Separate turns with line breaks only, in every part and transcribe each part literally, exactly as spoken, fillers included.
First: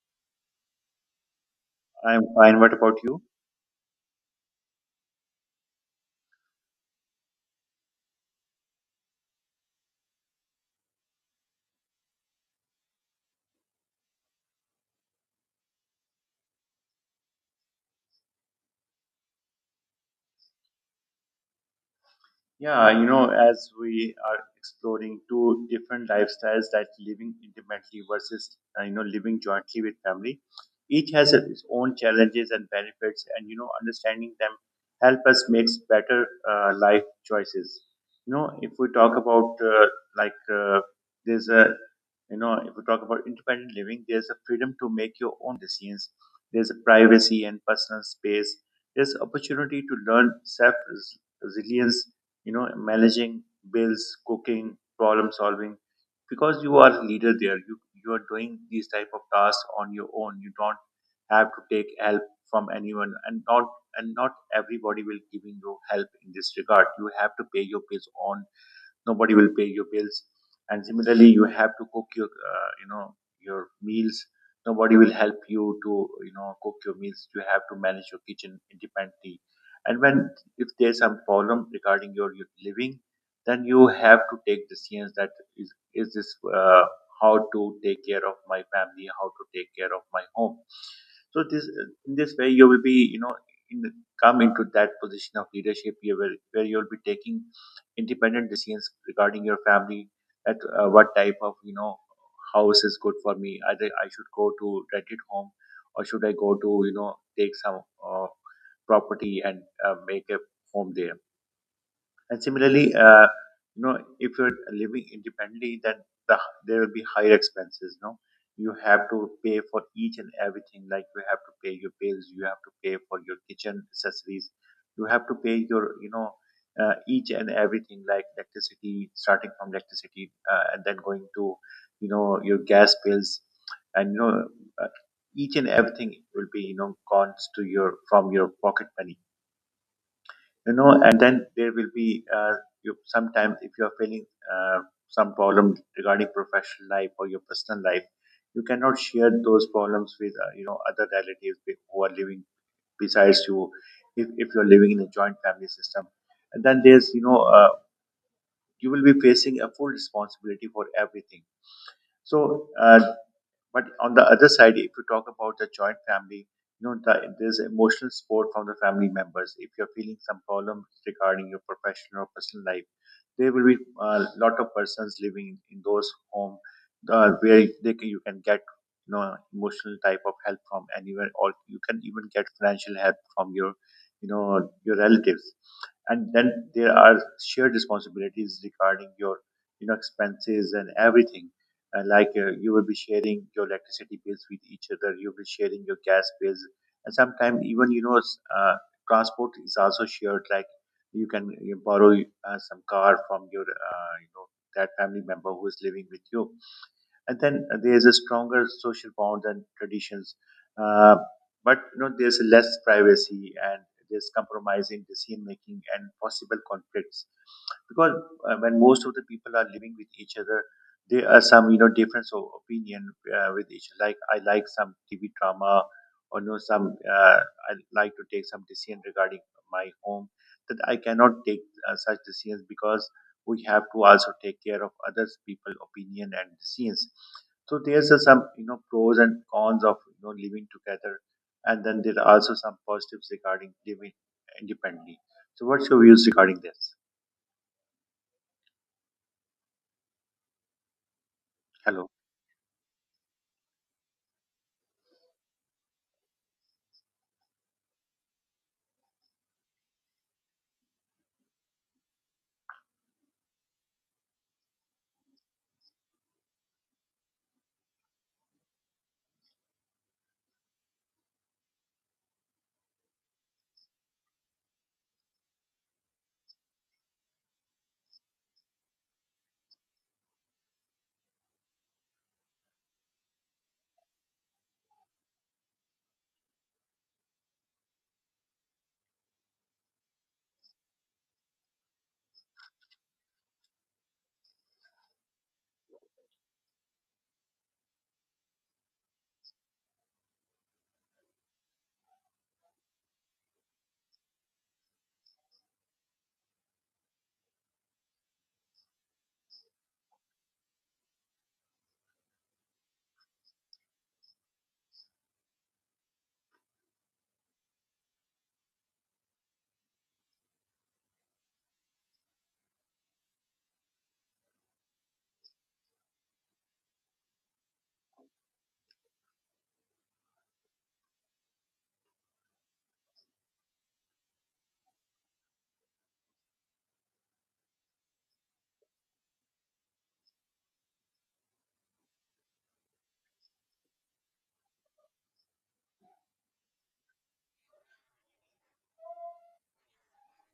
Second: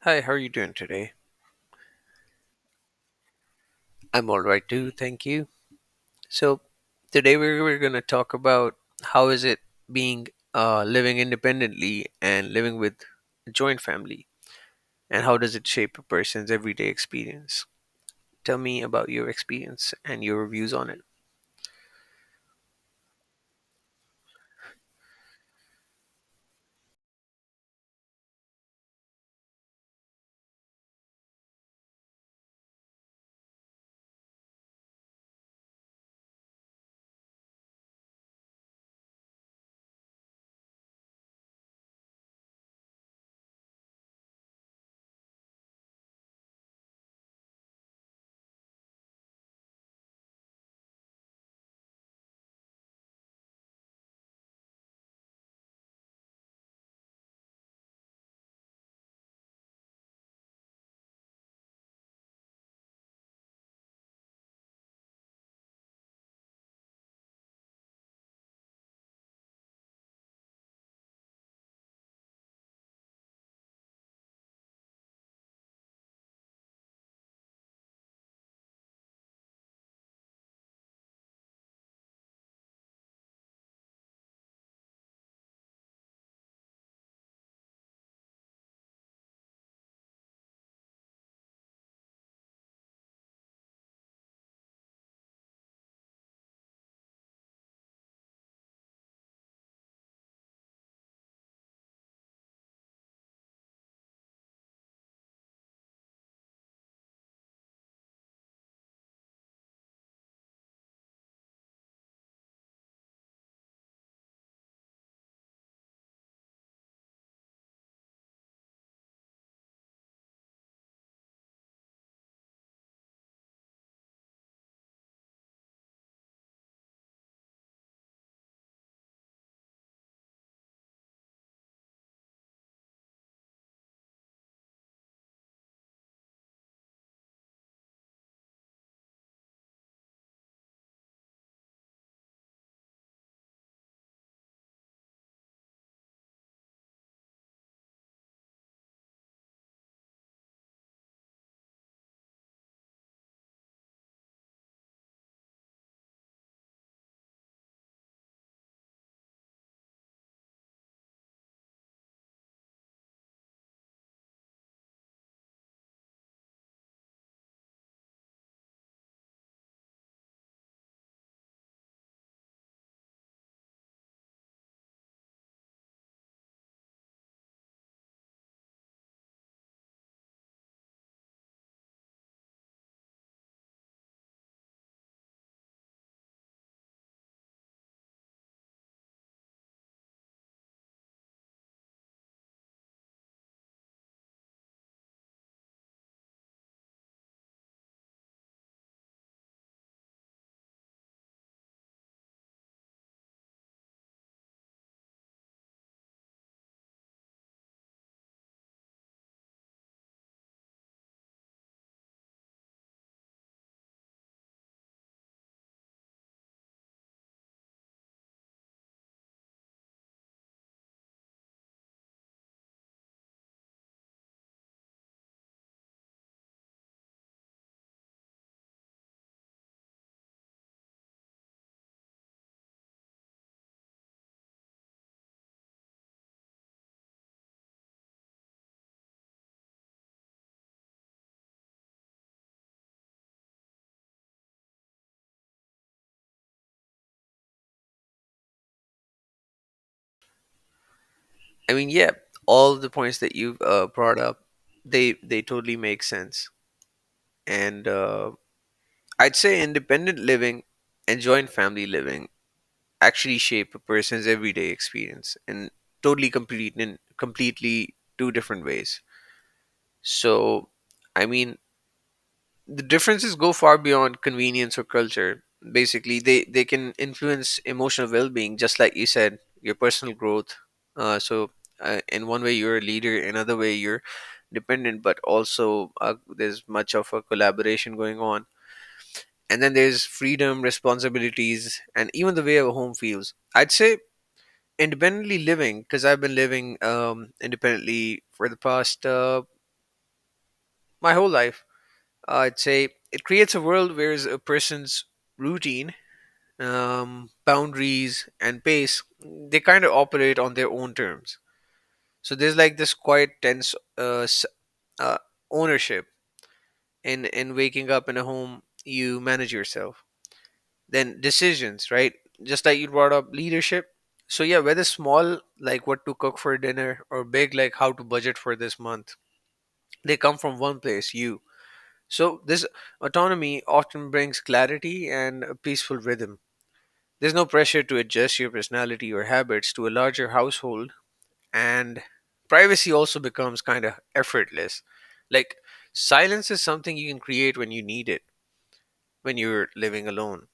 Hi, how are you doing today?
I'm fine. What about you?
I'm all right too, thank you. So, today we're, we're going to talk about how is it being uh, living independently and living with a joint family, and how does it shape a person's everyday experience? Tell me about your experience and your views on it.
Yeah, you know, as we are exploring two different lifestyles, that living independently versus, uh, you know, living jointly with family, each has its own challenges and benefits, and, you know, understanding them help us makes better uh, life choices. You know, if we talk about, uh, like, uh, there's a, you know, if we talk about independent living, there's a freedom to make your own decisions, there's a privacy and personal space, there's opportunity to learn self resilience, you know managing bills, cooking, problem solving, because you are a leader there. You you are doing these type of tasks on your own. You don't have to take help from anyone, and not and not everybody will giving you help in this regard. You have to pay your bills on, nobody will pay your bills. And similarly, you have to cook your uh, you know your meals, nobody will help you to, you know cook your meals. You have to manage your kitchen independently. And when, if there's some problem regarding your, your living, then you have to take decisions, that is is this, uh, how to take care of my family, how to take care of my home. So this, in this way, you will be, you know in come into that position of leadership here, where, where you'll be taking independent decisions regarding your family, that uh, what type of you know house is good for me, either I should go to rented home, or should I go to, you know take some, uh, property and uh, make a home there. And similarly, uh, you know, if you're living independently, then the, there will be higher expenses. No, you have to pay for each and everything. Like you have to pay your bills, you have to pay for your kitchen accessories, you have to pay your, you know, uh, each and everything like electricity, starting from electricity, uh, and then going to, you know, your gas bills, and you know, uh, each and everything will be, you know, gone to your from your pocket money. You know and then there will be, uh, you sometimes, if you are feeling uh, some problem regarding professional life or your personal life, you cannot share those problems with, uh, you know other relatives be- who are living besides you. If, if you're living in a joint family system, and then there's, you know uh, you will be facing a full responsibility for everything. So uh, but on the other side, if you talk about the joint family, you know, the, there's emotional support from the family members. If you're feeling some problems regarding your professional or personal life, there will be a lot of persons living in, in those homes, uh, where they can, you can get you know emotional type of help from anywhere, or you can even get financial help from your, you know your relatives. And then there are shared responsibilities regarding your, you know expenses and everything. And like uh, you will be sharing your electricity bills with each other, you will be sharing your gas bills, and sometimes even, you know s- uh, transport is also shared. Like you can, you borrow uh, some car from your, uh, you know that family member who is living with you. And then there's a stronger social bond and traditions. Uh, but you know, there's less privacy, and there's compromise in decision making and possible conflicts. Because uh, when most of the people are living with each other, there are some, you know difference of opinion, uh, with each. Like I like some TV drama, or you know some uh, I like to take some decision regarding my home, that I cannot take uh, such decisions, because we have to also take care of others people opinion and decisions. So there's a, some, you know pros and cons of, you know living together. And then there are also some positives regarding living independently. So what's your views regarding this?
I mean,
Hello?
yeah, all the points that you've uh, brought up, they they totally make sense. And uh, I'd say independent living and joint family living actually shape a person's everyday experience in totally complete in completely two different ways. So, I mean, the differences go far beyond convenience or culture. Basically, they they can influence emotional well-being, just like you said, your personal growth. Uh, so, uh, in one way, you're a leader; in another way, you're dependent. But also, uh, there's much of a collaboration going on. And then there's freedom, responsibilities, and even the way a home feels. I'd say independently living because I've been living um, independently for the past uh, my whole life. I'd say it creates a world where a person's routine, um, boundaries, and pace they kind of operate on their own terms. So there's like this quiet tense uh, s- uh, ownership in in waking up in a home you manage yourself, then decisions, right, just like you brought up leadership. So yeah, whether small like what to cook for dinner or big like how to budget for this month, they come from one place, you. So this autonomy often brings clarity and a peaceful rhythm. There's no pressure to adjust your personality or habits to a larger household. And privacy also becomes kind of effortless, like silence is something you can create when you need it, when you're living alone.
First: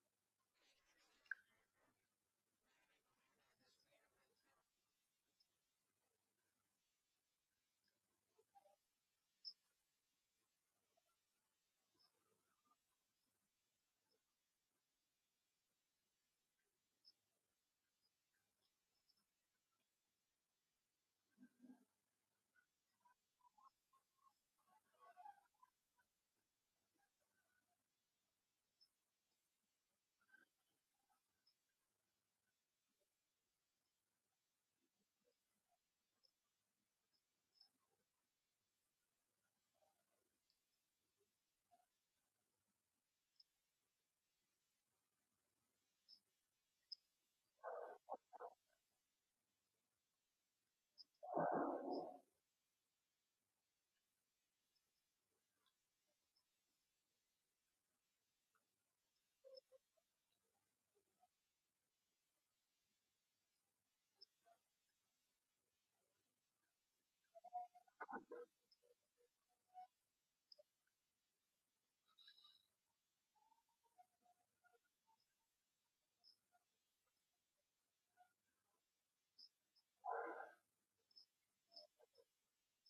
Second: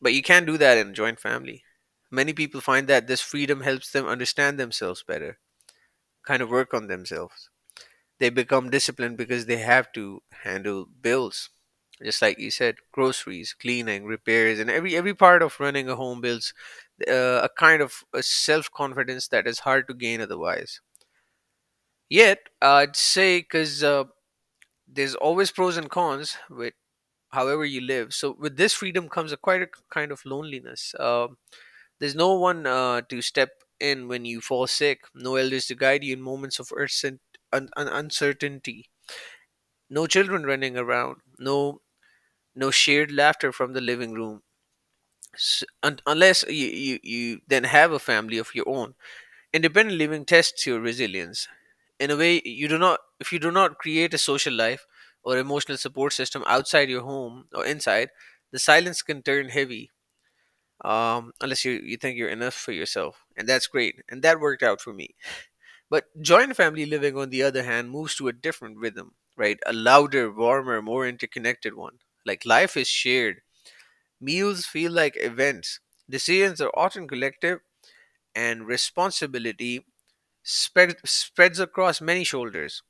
But you can't do that in a joint family. Many people find that this freedom helps them understand themselves better, kind of work on themselves. They become disciplined because they have to handle bills. Just like you said, groceries, cleaning, repairs, and every every part of running a home builds uh, a kind of a self confidence that is hard to gain otherwise. Yet, I'd say because uh, there's always pros and cons with however you live. So with this freedom comes a quite a kind of loneliness. Um There's no one uh, to step in when you fall sick, no elders to guide you in moments of urcent, un- un- uncertainty, no children running around, no no shared laughter from the living room. S- un- unless you, you, you then have a family of your own. Independent living tests your resilience. In a way, you do not if you do not create a social life or emotional support system outside your home or inside, the silence can turn heavy, um, unless you, you think you're enough for yourself. And that's great. And that worked out for me. But joint family living, on the other hand, moves to a different rhythm, right? A louder, warmer, more interconnected one. Like life is shared, meals feel like events, decisions are often collective, and responsibility spread, spreads across many shoulders.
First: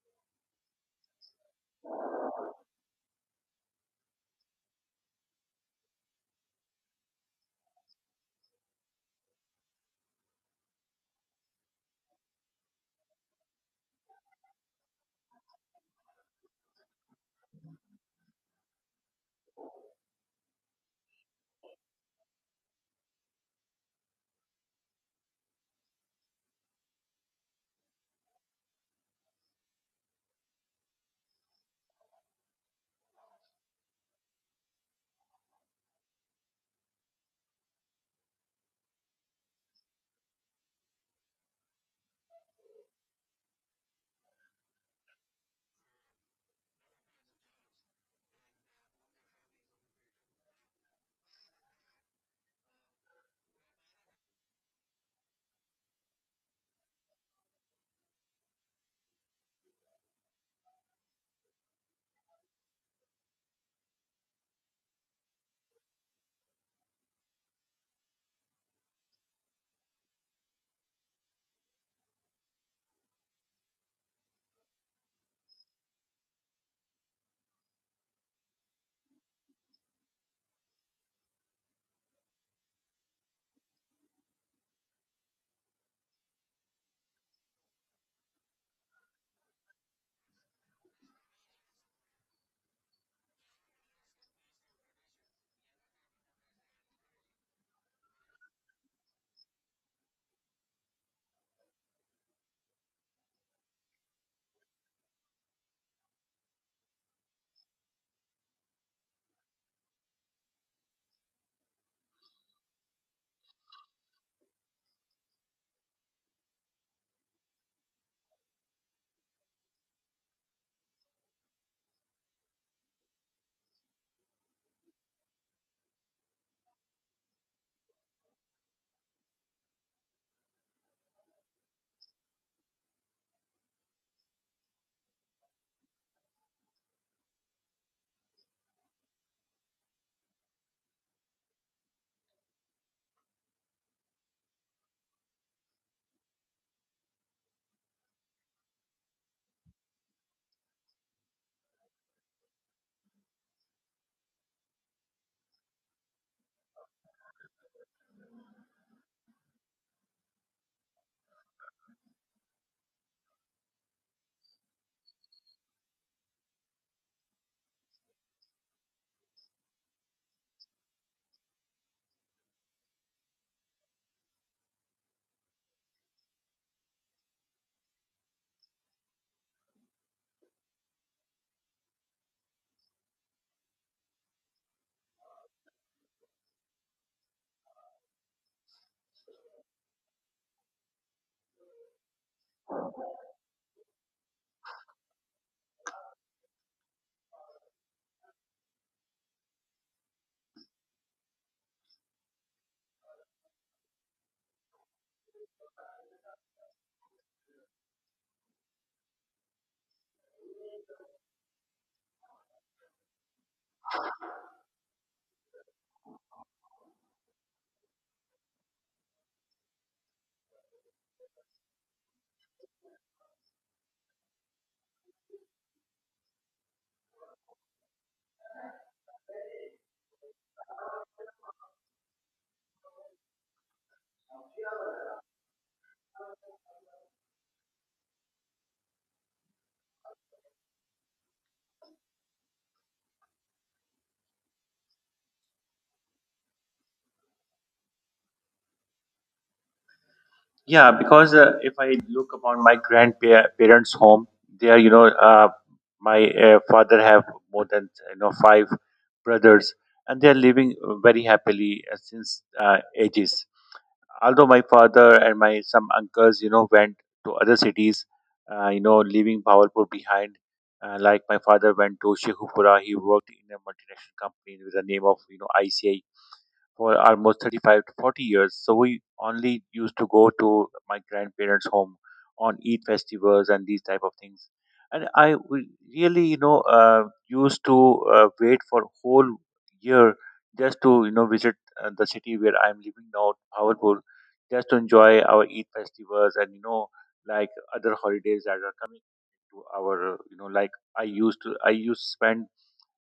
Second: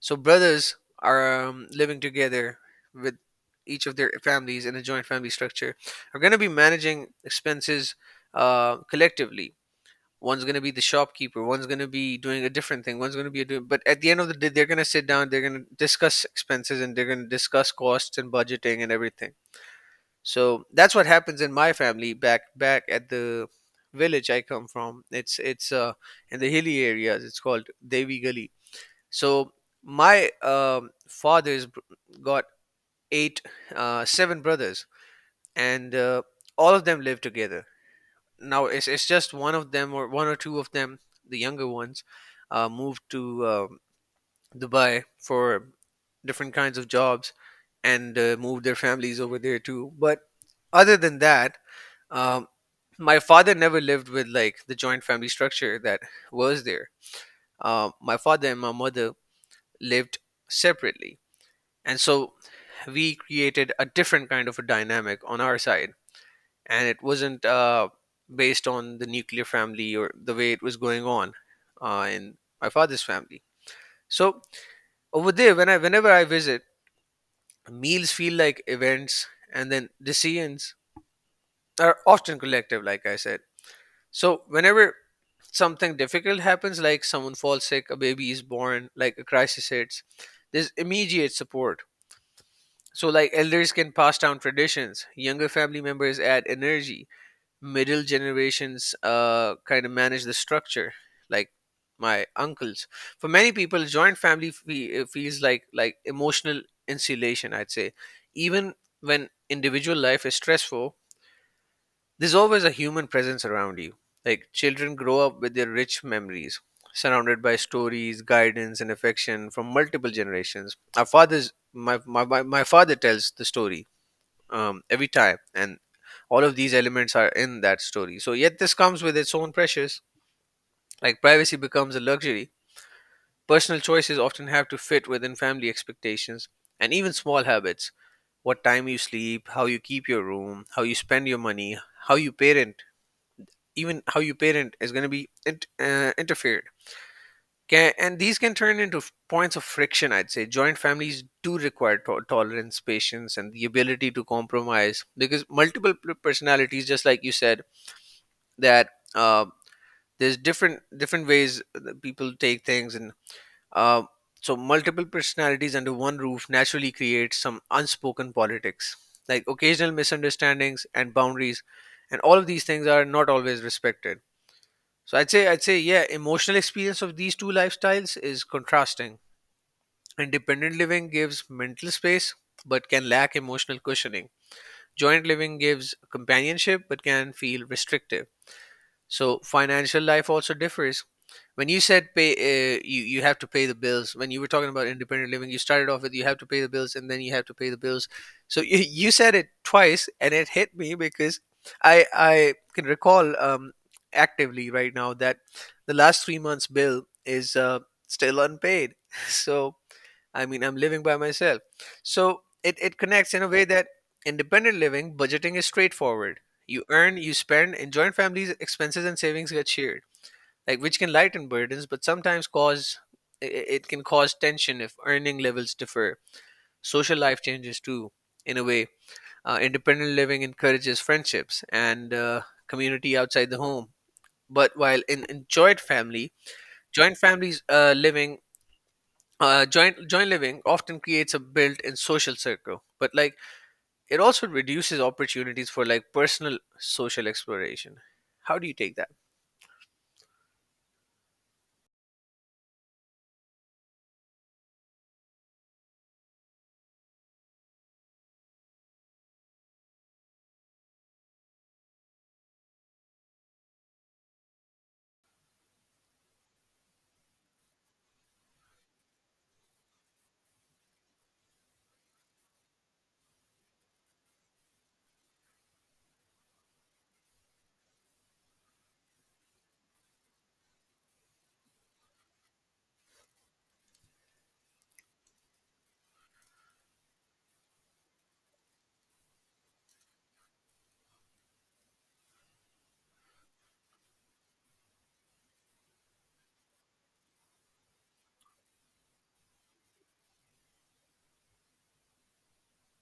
So brothers are um, living together with each of their families in a joint family structure. Are going to be managing expenses uh, collectively. One's going to be the shopkeeper. One's going to be doing a different thing. One's going to be doing. But at the end of the day, they're going to sit down. They're going to discuss expenses and they're going to discuss costs and budgeting and everything. So that's what happens in my family back back at the village I come from. It's it's uh in the hilly areas. It's called Devi Gali. So my um, father's br- got eight, uh, seven brothers, and uh, all of them live together. Now it's it's just one of them or one or two of them, the younger ones, uh, moved to um, Dubai for different kinds of jobs, and uh, moved their families over there too. But other than that, um, my father never lived with like the joint family structure that was there. Uh, my father and my mother lived separately, and so we created a different kind of a dynamic on our side, and it wasn't uh, based on the nuclear family or the way it was going on uh, in my father's family. So over there when i whenever I visit, meals feel like events, and then decisions are often collective, like I said. So whenever something difficult happens, like someone falls sick, a baby is born, like a crisis hits, there's immediate support. So, like elders can pass down traditions, younger family members add energy, middle generations uh, kind of manage the structure, like my uncles. For many people, joint family fe- uh, feels like like emotional insulation, I'd say, even when individual life is stressful, there's always a human presence around you. Like children grow up with their rich memories, surrounded by stories, guidance, and affection from multiple generations. Our fathers, my my my my father tells the story um, every time, and all of these elements are in that story. So yet this comes with its own pressures, like privacy becomes a luxury, personal choices often have to fit within family expectations, and even small habits, what time you sleep, how you keep your room, how you spend your money, how you parent, even how you parent is going to be int- uh, interfered. Can, and these can turn into f- points of friction, I'd say. Joint families do require to- tolerance, patience, and the ability to compromise because multiple p- personalities, just like you said, that uh, there's different different ways that people take things, and uh, so multiple personalities under one roof naturally creates some unspoken politics, like occasional misunderstandings and boundaries, and all of these things are not always respected. So I'd say I'd say, yeah, emotional experience of these two lifestyles is contrasting. Independent living gives mental space but can lack emotional cushioning. Joint living gives companionship but can feel restrictive. So financial life also differs. When you said pay, uh, you you have to pay the bills. When you were talking about independent living, you started off with you have to pay the bills and then you have to pay the bills. So you, you said it twice and it hit me because I I can recall um, actively right now that the last three months bill is uh, still unpaid. So I mean, I'm living by myself. So it, it connects in a way that independent living, budgeting is straightforward. You earn, you spend, and joint families' expenses and savings get shared, like which can lighten burdens, but sometimes cause i- i- it can cause tension if earning levels differ. Social life changes too, in a way. Uh, independent living encourages friendships and uh, community outside the home, but while in, in joint family, joint families uh, living uh, joint joint living often creates a built-in social circle, but like it also reduces opportunities for like personal social exploration. How do you take that?
Yeah, because uh, if I look upon my grandparents' home, they are, you know, uh, my uh, father have more than you know five brothers, and they are living very happily uh, since uh, ages. Although my father and my some uncles, you know, went to other cities, uh, you know, leaving Bawalpur behind. Uh, like my father went to Sheikhupura, he worked in a multinational company with the name of you know I C I C I for almost thirty-five to forty years. So we only used to go to my grandparents' home on Eid festivals and these type of things. And I w- really, you know, uh, used to uh, wait for whole year just to, you know, visit uh, the city where I'm living now, Bhavalpur, just to enjoy our Eid festivals and, you know, like other holidays that are coming to our, you know, like I used to, I used to spend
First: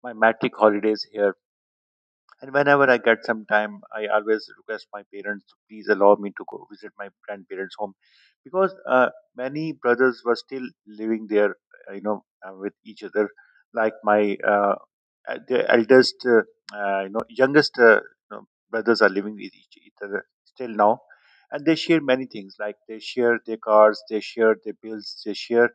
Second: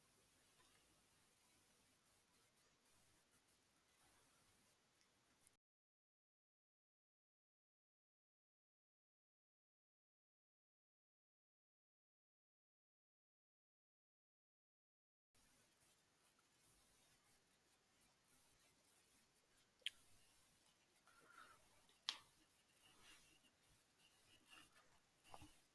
my matric holidays here. And whenever I get some time, I always request my parents to please allow me to go visit my grandparents' home, because uh, many brothers were still living there, uh, you know, uh, with each other. Like my uh, uh, the eldest, uh, uh, you know, youngest uh, you know, brothers are living with each, each other still now, and they share many things. Like they share their cars, they share their bills, they share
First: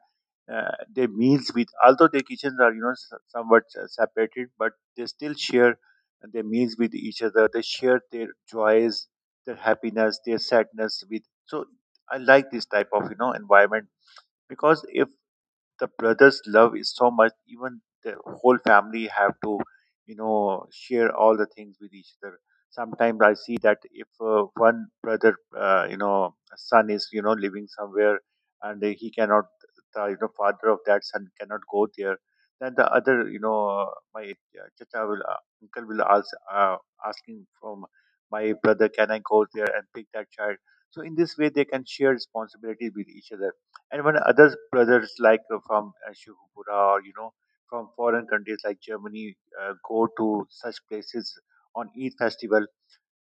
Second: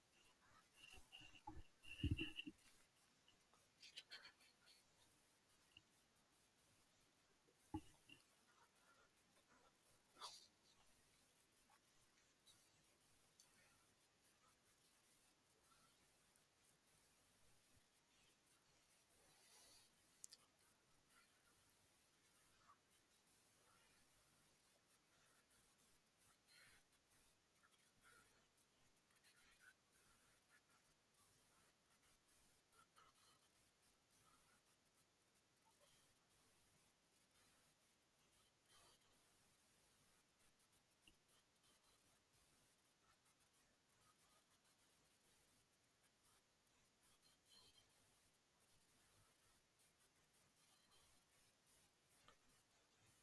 uh, their meals with. Although their kitchens are, you know s- somewhat uh, separated, but they still share and their meals with each other. They shared their joys, their happiness, their sadness with. So I like this type of, you know environment. Because if the brothers' love is so much, even the whole family have to, you know, share all the things with each other. Sometimes I see that if uh, one brother, uh, you know, son is, you know, living somewhere and he cannot, the, you know, father of that son cannot go there, then the other, you know, my uh, chacha will, uh, uncle will ask, uh, asking from my brother, can I go there and pick that child? So in this way, they can share responsibilities with each other. And when other brothers like, uh, from uh, Shivpura, or you know from foreign countries like Germany, uh, go to such places on Eid festival,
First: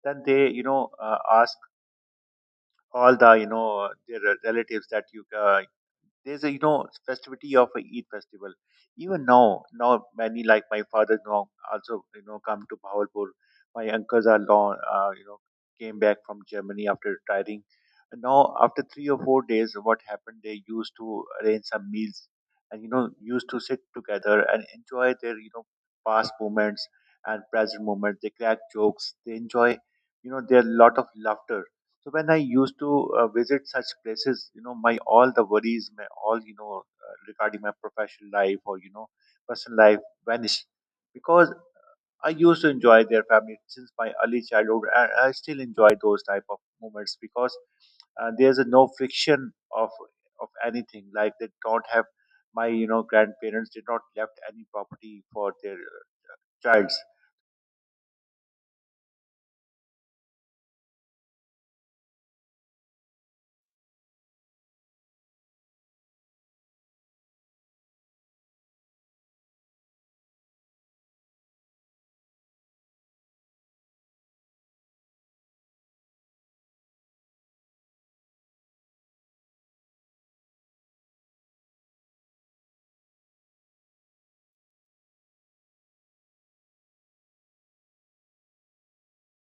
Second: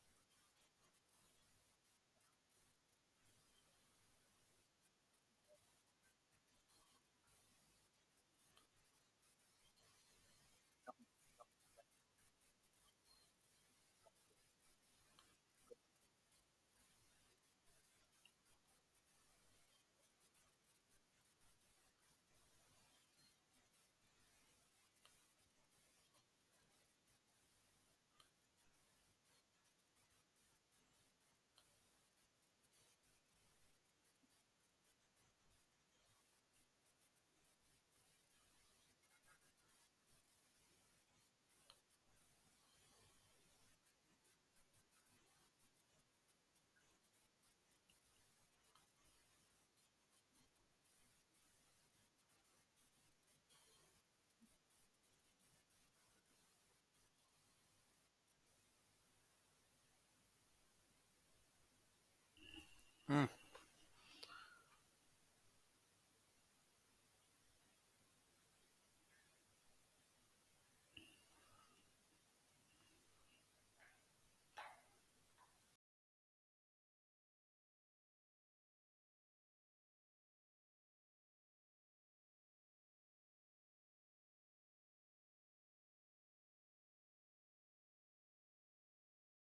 then they, you know uh, ask all the, you know their relatives that you, uh, there's a, you know festivity of a Eid festival. Even now, now many, like my father now also, you know come to Bahawalpur. My uncles are long, uh, you know came back from Germany after retiring. And now after three or four days, what happened? They used to arrange some meals, and you know used to sit together and enjoy their, you know past moments and present moments. They crack jokes. They enjoy, you know there are a lot of laughter. So when I used to uh, visit such places, you know, my all the worries, my all, you know uh, regarding my professional life, or you know personal life vanished. Because I used to enjoy their family since my early childhood, and I still enjoy those type of moments. Because uh, there's a no friction of, of anything. Like they don't have, my, you know grandparents did not left any property for their uh, childs